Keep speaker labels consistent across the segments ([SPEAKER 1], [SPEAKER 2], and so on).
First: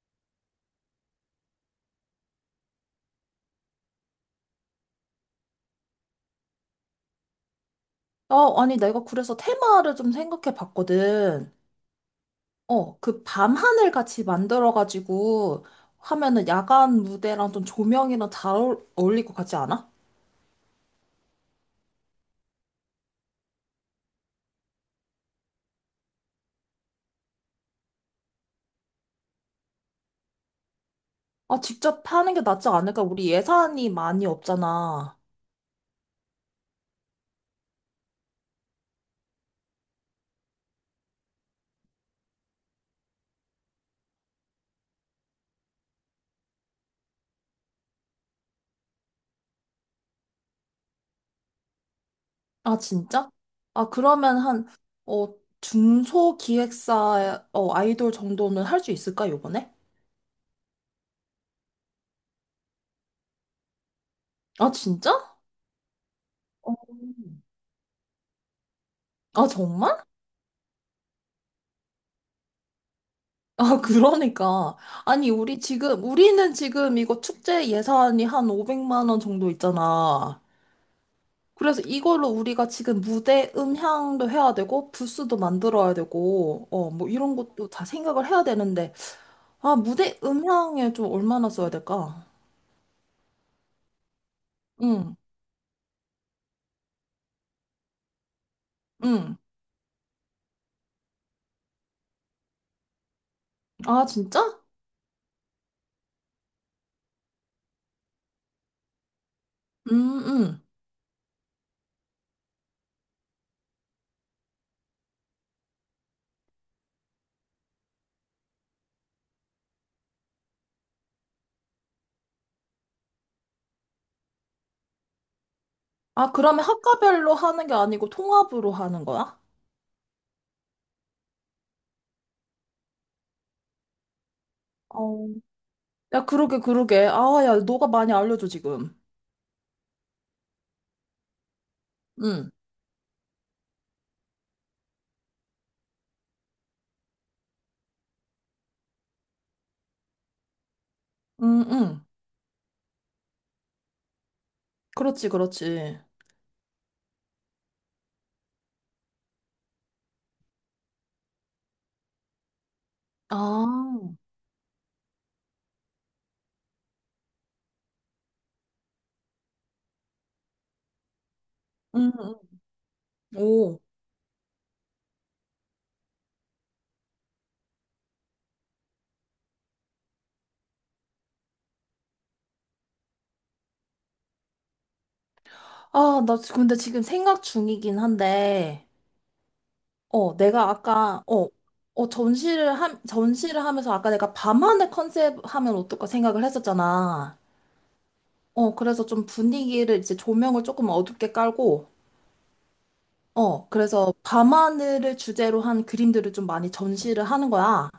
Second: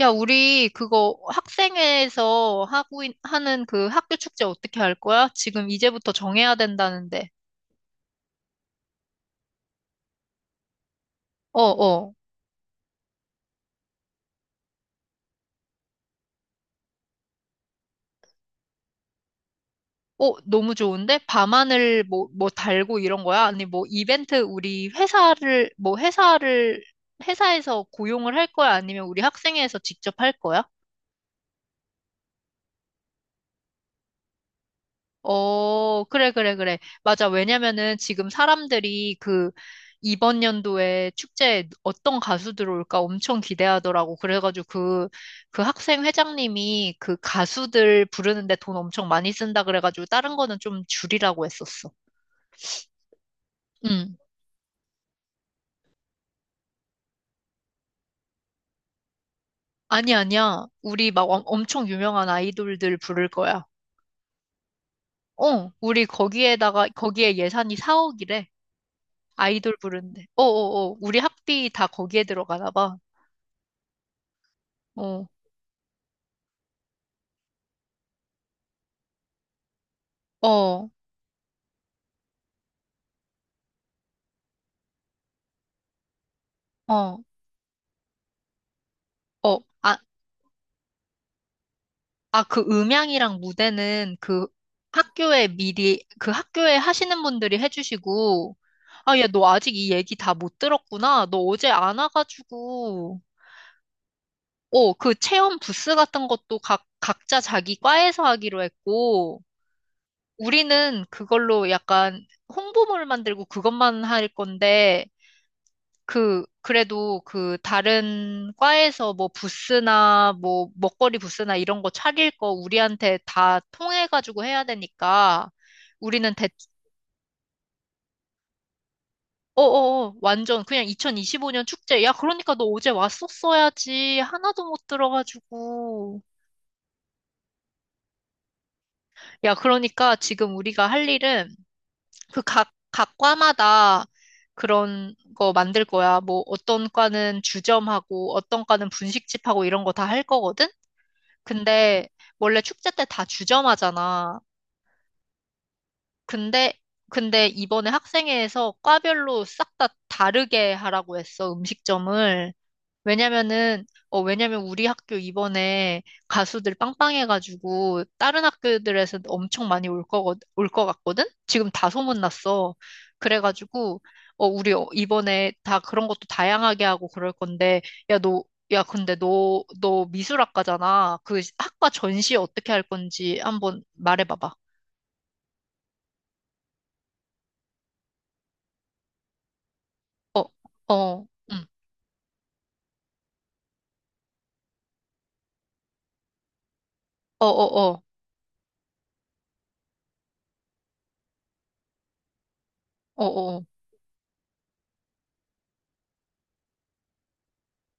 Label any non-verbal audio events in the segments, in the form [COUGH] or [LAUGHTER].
[SPEAKER 1] 야, 우리 그거 학생회에서 하는 그 학교 축제 어떻게 할 거야? 지금 이제부터 정해야 된다는데.
[SPEAKER 2] 어, 아니, 내가 그래서 테마를 좀 생각해 봤거든.
[SPEAKER 1] 어, 어.
[SPEAKER 2] 그 밤하늘 같이 만들어가지고 하면은 야간 무대랑 좀 조명이랑 잘 어울릴 것 같지 않아?
[SPEAKER 1] 어, 너무 좋은데? 밤하늘 뭐 달고 이런 거야? 아니, 뭐 이벤트 우리 회사를, 뭐 회사를, 회사에서 고용을 할 거야? 아니면 우리 학생회에서 직접 할 거야?
[SPEAKER 2] 아, 직접 하는 게 낫지 않을까? 우리 예산이 많이 없잖아.
[SPEAKER 1] 어, 그래, 그래, 그래. 맞아. 왜냐면은 지금 사람들이 그 이번 연도에 축제에 어떤 가수들 올까 엄청 기대하더라고. 그래가지고 그 학생 회장님이 그 가수들 부르는데 돈 엄청 많이 쓴다 그래가지고 다른 거는 좀 줄이라고 했었어.
[SPEAKER 2] 아, 진짜? 아,
[SPEAKER 1] 응.
[SPEAKER 2] 그러면 어, 중소 기획사, 아이돌 정도는 할 수 있을까, 요번에?
[SPEAKER 1] 아니, 아니야. 우리 막 엄청 유명한 아이돌들 부를 거야.
[SPEAKER 2] 아, 진짜?
[SPEAKER 1] 어, 우리
[SPEAKER 2] 어.
[SPEAKER 1] 거기에 예산이 4억이래.
[SPEAKER 2] 아,
[SPEAKER 1] 아이돌
[SPEAKER 2] 정말?
[SPEAKER 1] 부르는데. 어어어. 우리 학비 다 거기에 들어가나 봐.
[SPEAKER 2] 아, 그러니까.
[SPEAKER 1] 어.
[SPEAKER 2] 아니, 우리 지금, 우리는 지금 이거 축제 예산이 한 500만 원 정도 있잖아.
[SPEAKER 1] 어,
[SPEAKER 2] 그래서 이걸로 우리가 지금 무대 음향도 해야 되고, 부스도 만들어야 되고, 뭐
[SPEAKER 1] 어,
[SPEAKER 2] 이런 것도 다 생각을 해야 되는데,
[SPEAKER 1] 어,
[SPEAKER 2] 아,
[SPEAKER 1] 아,
[SPEAKER 2] 무대 음향에 좀 얼마나 써야 될까?
[SPEAKER 1] 아, 그 음향이랑 무대는
[SPEAKER 2] 응,
[SPEAKER 1] 학교에 그 학교에 하시는 분들이 해주시고, 아, 야,
[SPEAKER 2] 응.
[SPEAKER 1] 너 아직 이 얘기 다 못 들었구나. 너 어제 안 와가지고,
[SPEAKER 2] 아, 진짜?
[SPEAKER 1] 어, 그 체험 부스 같은 것도 각자 자기 과에서 하기로 했고,
[SPEAKER 2] 음, 음.
[SPEAKER 1] 우리는 그걸로 약간 홍보물 만들고 그것만 할 건데, 그, 그래도 그 다른 과에서 뭐 부스나 뭐 먹거리 부스나 이런 거 차릴 거 우리한테 다 통해가지고 해야 되니까
[SPEAKER 2] 아,
[SPEAKER 1] 우리는 대,
[SPEAKER 2] 그러면 학과별로 하는 게 아니고 통합으로 하는 거야?
[SPEAKER 1] 완전 그냥 2025년 축제. 야, 그러니까 너 어제 왔었어야지. 하나도 못
[SPEAKER 2] 어.
[SPEAKER 1] 들어가지고.
[SPEAKER 2] 야, 그러게, 그러게. 아, 야, 너가 많이 알려줘, 지금.
[SPEAKER 1] 야, 그러니까 지금 우리가 할 일은 그
[SPEAKER 2] 응,
[SPEAKER 1] 각 과마다 그런 거 만들 거야. 뭐 어떤 과는 주점하고 어떤 과는 분식집하고 이런 거 다 할 거거든?
[SPEAKER 2] 응, 응.
[SPEAKER 1] 근데 원래 축제 때 다 주점하잖아.
[SPEAKER 2] 그렇지, 그렇지.
[SPEAKER 1] 근데 근데 이번에 학생회에서 과별로 싹 다 다르게 하라고 했어, 음식점을. 왜냐면은,
[SPEAKER 2] 아,
[SPEAKER 1] 어, 왜냐면 우리 학교 이번에 가수들 빵빵해가지고 다른 학교들에서 엄청 많이 올것 같거든? 지금 다
[SPEAKER 2] 응응
[SPEAKER 1] 소문났어.
[SPEAKER 2] 오,
[SPEAKER 1] 그래가지고, 어, 우리 이번에 다 그런 것도 다양하게 하고 그럴 건데, 야, 너, 야, 근데 너 미술학과잖아. 그 학과 전시 어떻게 할 건지 한번 말해봐봐.
[SPEAKER 2] 아, 근데 지금 생각 중이긴 한데, 어,
[SPEAKER 1] 어,
[SPEAKER 2] 내가 아까,
[SPEAKER 1] 어,
[SPEAKER 2] 어,
[SPEAKER 1] 응.
[SPEAKER 2] 어, 전시를 하면서 아까 내가 밤하늘 컨셉 하면 어떨까 생각을 했었잖아.
[SPEAKER 1] 어, 어, 어,
[SPEAKER 2] 그래서 좀 분위기를 이제 조명을 조금 어둡게 깔고,
[SPEAKER 1] 어, 어. 어.
[SPEAKER 2] 그래서 밤하늘을 주제로 한 그림들을 좀 많이 전시를 하는 거야.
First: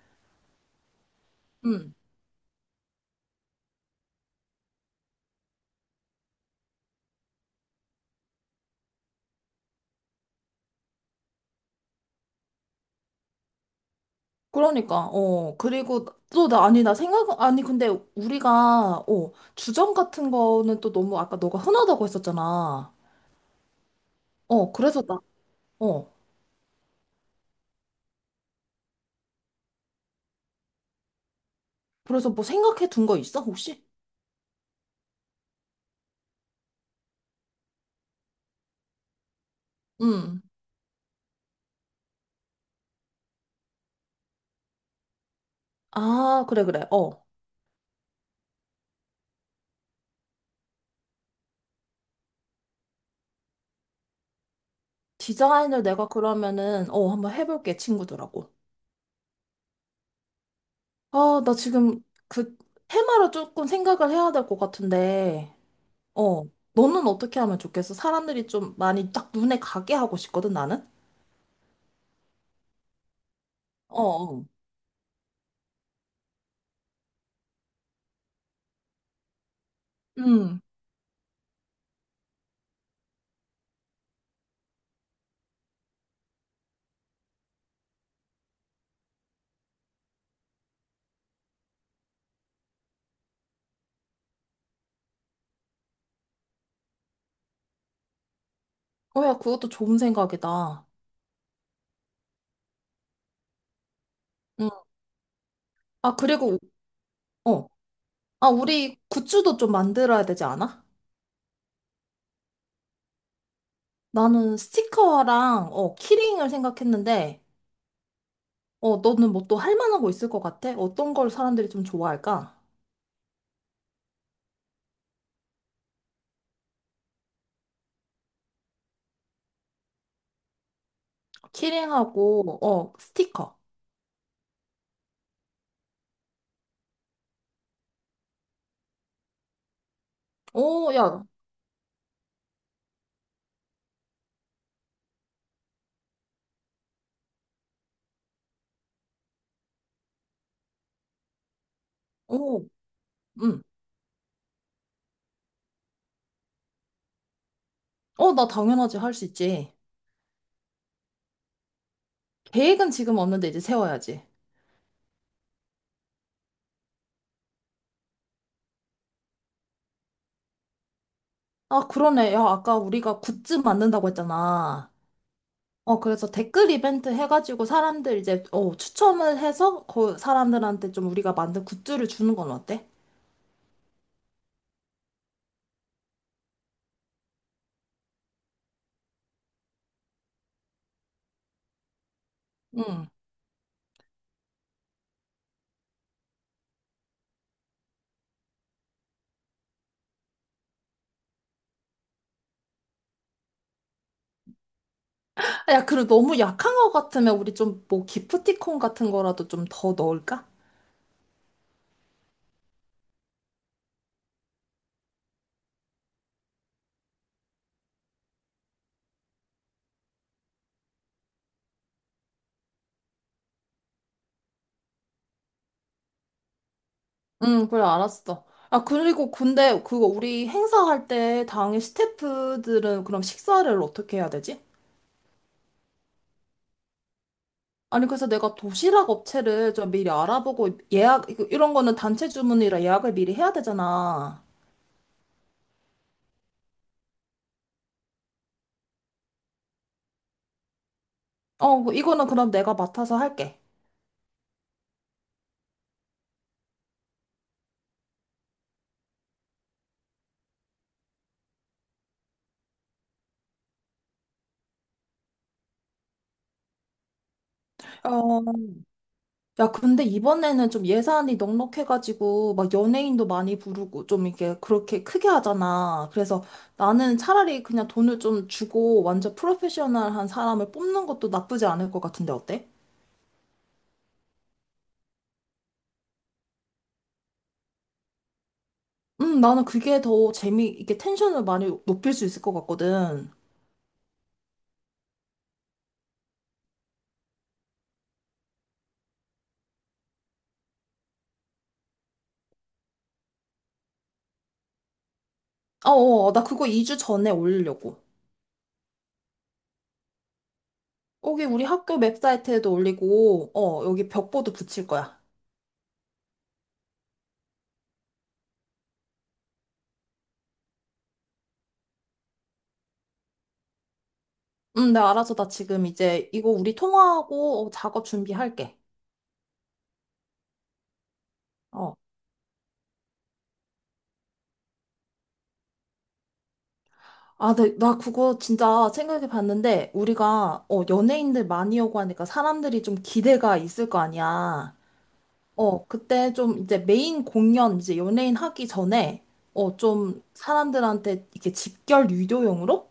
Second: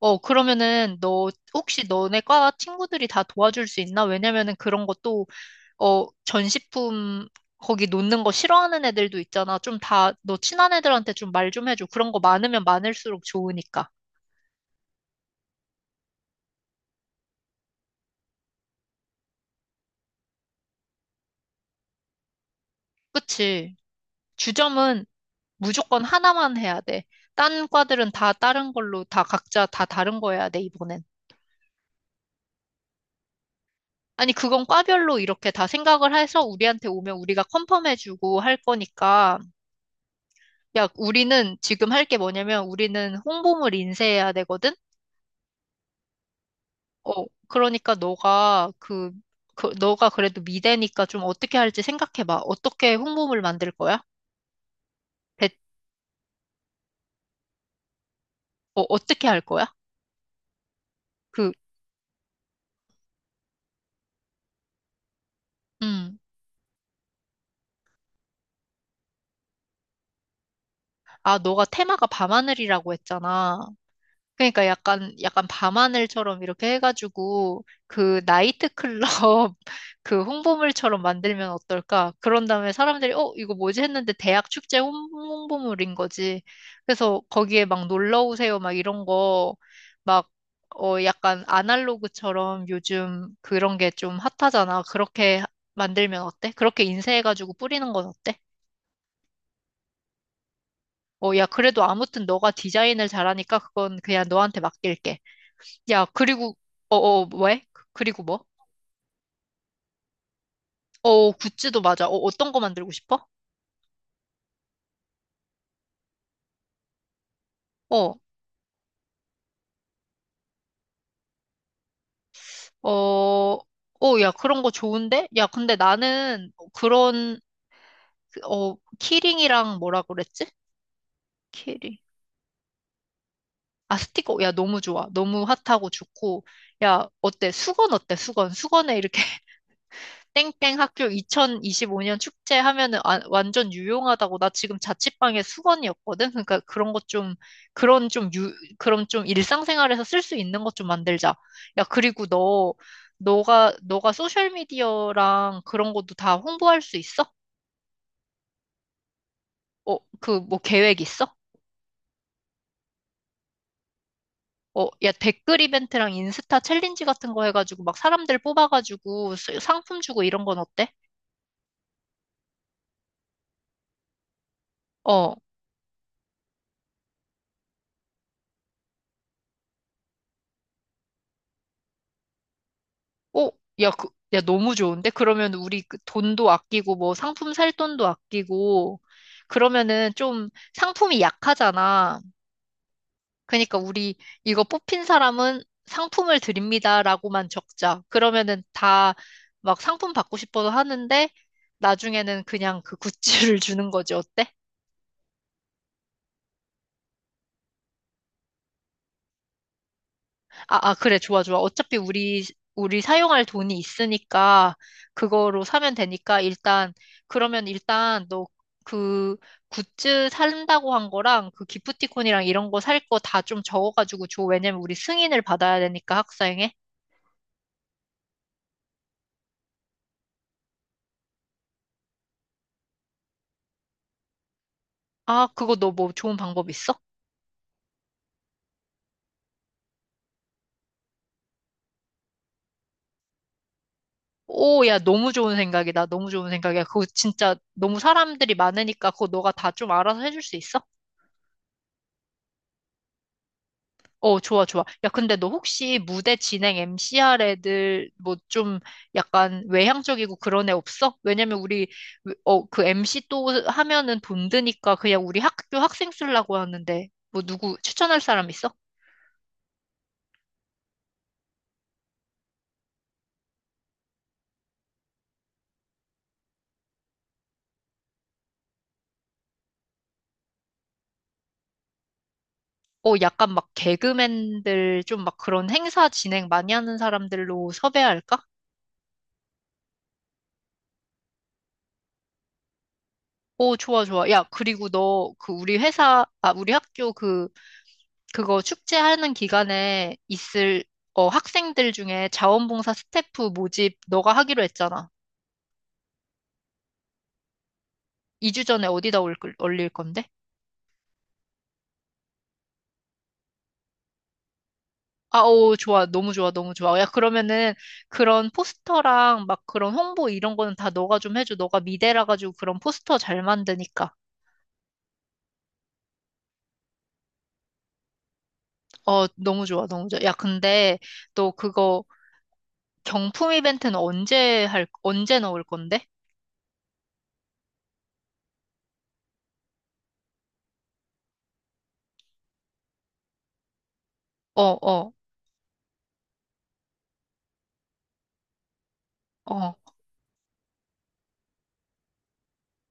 [SPEAKER 1] 어, 그러면은 너 혹시
[SPEAKER 2] 음.
[SPEAKER 1] 너네 과 친구들이 다 도와줄 수 있나? 왜냐면은 그런 것도 어, 전시품 거기 놓는 거 싫어하는 애들도 있잖아. 좀 다 너 친한 애들한테 좀 말 좀 해줘. 그런 거 많으면 많을수록 좋으니까.
[SPEAKER 2] 그러니까, 어, 그리고 또 나, 아니, 나 생각, 아니, 근데 우리가, 어, 주점 같은 거는 또 너무 아까 너가 흔하다고 했었잖아.
[SPEAKER 1] 그치?
[SPEAKER 2] 어, 그래서
[SPEAKER 1] 주점은
[SPEAKER 2] 나,
[SPEAKER 1] 무조건
[SPEAKER 2] 어,
[SPEAKER 1] 하나만 해야 돼. 딴 과들은 다 다른 걸로 다 각자 다 다른 거 해야 돼, 이번엔.
[SPEAKER 2] 그래서 뭐 생각해 둔 거 있어, 혹시?
[SPEAKER 1] 아니, 그건 과별로 이렇게 다 생각을 해서 우리한테 오면 우리가 컨펌해주고 할 거니까.
[SPEAKER 2] 응.
[SPEAKER 1] 야, 우리는 지금 할 게 뭐냐면 우리는 홍보물 인쇄해야 되거든?
[SPEAKER 2] 아, 그래, 그래,
[SPEAKER 1] 어,
[SPEAKER 2] 어.
[SPEAKER 1] 그러니까 너가 그래도 미대니까 좀 어떻게 할지 생각해봐. 어떻게 홍보물 만들 거야? 대,
[SPEAKER 2] 디자인을 내가 그러면은, 어, 한번 해볼게, 친구들하고.
[SPEAKER 1] 어, 어떻게 할 거야?
[SPEAKER 2] 아,
[SPEAKER 1] 그,
[SPEAKER 2] 나 지금 그 테마를 조금 생각을 해야 될 것 같은데,
[SPEAKER 1] 음.
[SPEAKER 2] 어, 너는 어떻게 하면 좋겠어? 사람들이 좀 많이 딱 눈에 가게 하고 싶거든, 나는?
[SPEAKER 1] 아, 너가 테마가 밤하늘이라고 했잖아.
[SPEAKER 2] 어, 어.
[SPEAKER 1] 그러니까 약간 밤하늘처럼 이렇게 해가지고 그 나이트클럽 [LAUGHS] 그
[SPEAKER 2] 음.
[SPEAKER 1] 홍보물처럼 만들면 어떨까? 그런 다음에 사람들이 어 이거 뭐지 했는데 대학 축제 홍보물인 거지. 그래서 거기에 막 놀러 오세요 막 이런 거 막 어 약간 아날로그처럼 요즘 그런 게 좀 핫하잖아. 그렇게 만들면 어때? 그렇게 인쇄해가지고 뿌리는 건 어때?
[SPEAKER 2] 어, 야, 그것도 좋은 생각이다.
[SPEAKER 1] 어 야 그래도 아무튼 너가 디자인을 잘하니까 그건 그냥 너한테
[SPEAKER 2] 응.
[SPEAKER 1] 맡길게. 야,
[SPEAKER 2] 아,
[SPEAKER 1] 그리고,
[SPEAKER 2] 그리고,
[SPEAKER 1] 어, 어, 왜?
[SPEAKER 2] 어.
[SPEAKER 1] 그리고 뭐?
[SPEAKER 2] 아, 우리 굿즈도 좀 만들어야 되지 않아?
[SPEAKER 1] 어, 굿즈도 맞아. 어, 어떤 거 만들고 싶어?
[SPEAKER 2] 나는 스티커랑, 어, 키링을 생각했는데,
[SPEAKER 1] 어,
[SPEAKER 2] 어, 너는 뭐 또 할 만한 거 있을 것 같아? 어떤 걸 사람들이 좀 좋아할까?
[SPEAKER 1] 어, 어, 야, 그런 거 좋은데? 야, 근데 나는 그런, 그, 어, 키링이랑 뭐라 그랬지? 키링.
[SPEAKER 2] 키링하고, 어, 스티커.
[SPEAKER 1] 아, 스티커. 야, 너무 좋아. 너무 핫하고 좋고. 야, 어때? 수건 어때? 수건. 수건에 이렇게 땡땡
[SPEAKER 2] 오,
[SPEAKER 1] 학교
[SPEAKER 2] 야,
[SPEAKER 1] 2025년 축제 하면은 완전 유용하다고 나 지금 자취방에 수건이었거든. 그러니까 그런 것 좀, 그런 좀 유, 그런 좀 일상생활에서 쓸 수 있는 것 좀 만들자. 야, 그리고
[SPEAKER 2] 오,
[SPEAKER 1] 너,
[SPEAKER 2] 응.
[SPEAKER 1] 너가 소셜미디어랑 그런 것도 다 홍보할 수 있어?
[SPEAKER 2] 어, 나 당연하지. 할 수 있지.
[SPEAKER 1] 어, 그 뭐 계획 있어?
[SPEAKER 2] 계획은 지금 없는데 이제 세워야지.
[SPEAKER 1] 어, 야, 댓글 이벤트랑 인스타 챌린지 같은 거 해가지고 막 사람들 뽑아가지고 상품 주고 이런 건 어때?
[SPEAKER 2] 아, 그러네. 야, 아까 우리가 굿즈 만든다고 했잖아.
[SPEAKER 1] 어,
[SPEAKER 2] 어, 그래서 댓글 이벤트 해가지고 사람들 이제, 어, 추첨을 해서 그 사람들한테 좀 우리가 만든 굿즈를 주는 건 어때?
[SPEAKER 1] 어, 야, 그, 야, 너무 좋은데? 그러면 우리 그 돈도 아끼고, 뭐 상품 살 돈도 아끼고, 그러면은 좀 상품이 약하잖아.
[SPEAKER 2] 응.
[SPEAKER 1] 그러니까 우리 이거 뽑힌 사람은 상품을 드립니다라고만 적자. 그러면은 다 막 상품 받고 싶어서 하는데, 나중에는 그냥 그 굿즈를 [LAUGHS] 주는 거지. 어때?
[SPEAKER 2] 아, 야, 그리고 너무 약한 것 같으면 우리 좀 뭐 기프티콘 같은 거라도 좀 더 넣을까?
[SPEAKER 1] 아, 아, 그래, 좋아, 좋아. 어차피 우리, 우리 사용할 돈이 있으니까, 그거로 사면 되니까, 일단, 그러면 일단, 너 그 굿즈 산다고 한 거랑, 그 기프티콘이랑 이런 거 살 거 다 좀 적어가지고 줘. 왜냐면 우리 승인을 받아야 되니까, 학사행에.
[SPEAKER 2] 응, 그래, 알았어. 아, 그리고 근데 그거 우리 행사할 때 당일 스태프들은 그럼 식사를 어떻게 해야 되지?
[SPEAKER 1] 아, 그거 너 뭐 좋은 방법 있어?
[SPEAKER 2] 아니, 그래서 내가 도시락 업체를 좀 미리 알아보고 이런 거는 단체 주문이라 예약을 미리 해야 되잖아.
[SPEAKER 1] 오, 야, 너무 좋은 생각이다. 너무 좋은 생각이야. 그거 진짜 너무 사람들이 많으니까, 그거 너가 다 좀 알아서 해줄 수 있어?
[SPEAKER 2] 어, 뭐 이거는 그럼 내가 맡아서 할게.
[SPEAKER 1] 어, 좋아, 좋아. 야, 근데 너 혹시 무대 진행 m c 할 애들 뭐 좀 약간 외향적이고 그런 애 없어? 왜냐면 우리 어, 그 MC 또 하면은 돈 드니까 그냥 우리 학교 학생 쓰려고 하는데 뭐 누구 추천할
[SPEAKER 2] 어,
[SPEAKER 1] 사람 있어?
[SPEAKER 2] 야, 근데 이번에는 좀 예산이 넉넉해가지고, 막 연예인도 많이 부르고, 좀 이렇게 그렇게 크게 하잖아. 그래서 나는 차라리 그냥 돈을 좀 주고, 완전 프로페셔널한 사람을 뽑는 것도 나쁘지 않을 것 같은데, 어때?
[SPEAKER 1] 어, 약간 막 개그맨들 좀 막 그런 행사 진행 많이 하는 사람들로 섭외할까?
[SPEAKER 2] 나는 그게 더 재미, 이게 텐션을 많이 높일 수 있을 것 같거든.
[SPEAKER 1] 오, 좋아, 좋아. 야, 그리고 너 그 우리 회사, 아, 우리 학교 그 그거 축제하는 기간에 있을 어, 학생들 중에 자원봉사 스태프 모집 너가 하기로 했잖아.
[SPEAKER 2] 어, 나 그거 2주 전에 올리려고.
[SPEAKER 1] 2주 전에 어디다 올릴 건데?
[SPEAKER 2] 여기 우리 학교 웹사이트에도 올리고, 어, 여기 벽보도 붙일 거야.
[SPEAKER 1] 아, 오, 좋아. 너무 좋아. 너무 좋아. 야, 그러면은 그런 포스터랑 막 그런 홍보 이런 거는 다 너가 좀 해줘. 너가 미대라 가지고 그런 포스터 잘 만드니까.
[SPEAKER 2] 가 알아서 나 지금 이제 이거 우리 통화하고 어, 작업 준비할게.
[SPEAKER 1] 어, 너무 좋아. 너무 좋아. 야, 근데 너
[SPEAKER 2] 어.
[SPEAKER 1] 그거 경품 이벤트는 언제 넣을 건데?
[SPEAKER 2] 아, 네, 나 그거 진짜 생각해 봤는데, 우리가, 어, 연예인들 많이 오고 하니까 사람들이 좀 기대가 있을 거
[SPEAKER 1] 어,
[SPEAKER 2] 아니야.
[SPEAKER 1] 어,
[SPEAKER 2] 어, 그때 좀 이제 메인 공연, 이제 연예인 하기 전에,
[SPEAKER 1] 어.
[SPEAKER 2] 어, 좀 사람들한테 이렇게 집결 유도용으로,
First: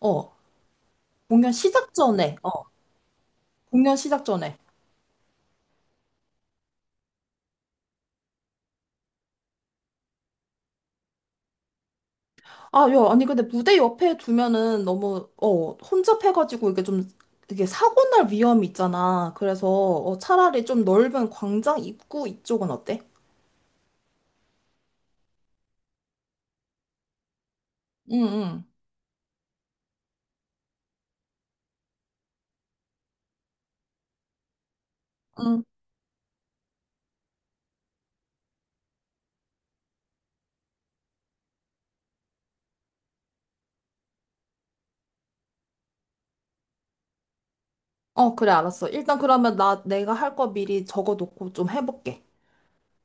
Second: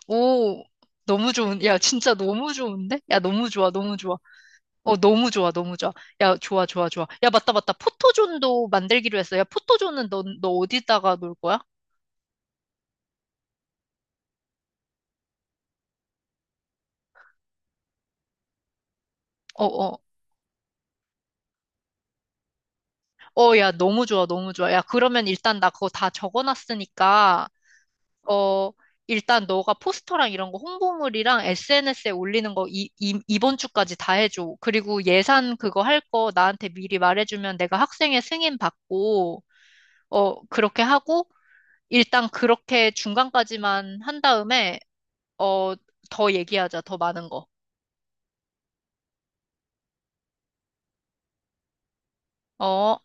[SPEAKER 2] 어,
[SPEAKER 1] 오, 너무
[SPEAKER 2] 공연
[SPEAKER 1] 좋은, 야,
[SPEAKER 2] 시작
[SPEAKER 1] 진짜
[SPEAKER 2] 전에, 어,
[SPEAKER 1] 너무 좋은데? 야, 너무 좋아,
[SPEAKER 2] 공연
[SPEAKER 1] 너무 좋아.
[SPEAKER 2] 시작 전에.
[SPEAKER 1] 어, 너무 좋아, 너무 좋아. 야, 좋아, 좋아, 좋아. 야, 맞다, 맞다. 포토존도 만들기로 했어. 야, 포토존은 너 어디다가 놀 거야?
[SPEAKER 2] 아, 야, 아니, 근데 무대 옆에 두면은 너무, 어, 혼잡해가지고 이게 좀, 이게 사고 날 위험이 있잖아.
[SPEAKER 1] 어,
[SPEAKER 2] 그래서,
[SPEAKER 1] 어.
[SPEAKER 2] 어, 차라리 좀 넓은 광장 입구 이쪽은 어때?
[SPEAKER 1] 어, 야, 너무 좋아, 너무 좋아. 야, 그러면 일단 나 그거 다 적어놨으니까,
[SPEAKER 2] 응, 응.
[SPEAKER 1] 어, 일단 너가 포스터랑 이런 거 홍보물이랑 SNS에 올리는 거 이번 주까지 다 해줘. 그리고 예산
[SPEAKER 2] 응.
[SPEAKER 1] 그거 할 거 나한테 미리 말해주면 내가 학생회 승인 받고, 어, 그렇게 하고, 일단 그렇게 중간까지만 한 다음에, 어, 더 얘기하자, 더 많은 거.
[SPEAKER 2] 어, 그래, 알았어. 일단 그러면 나 내가 할 거 미리 적어놓고 좀 해볼게.
[SPEAKER 1] 어.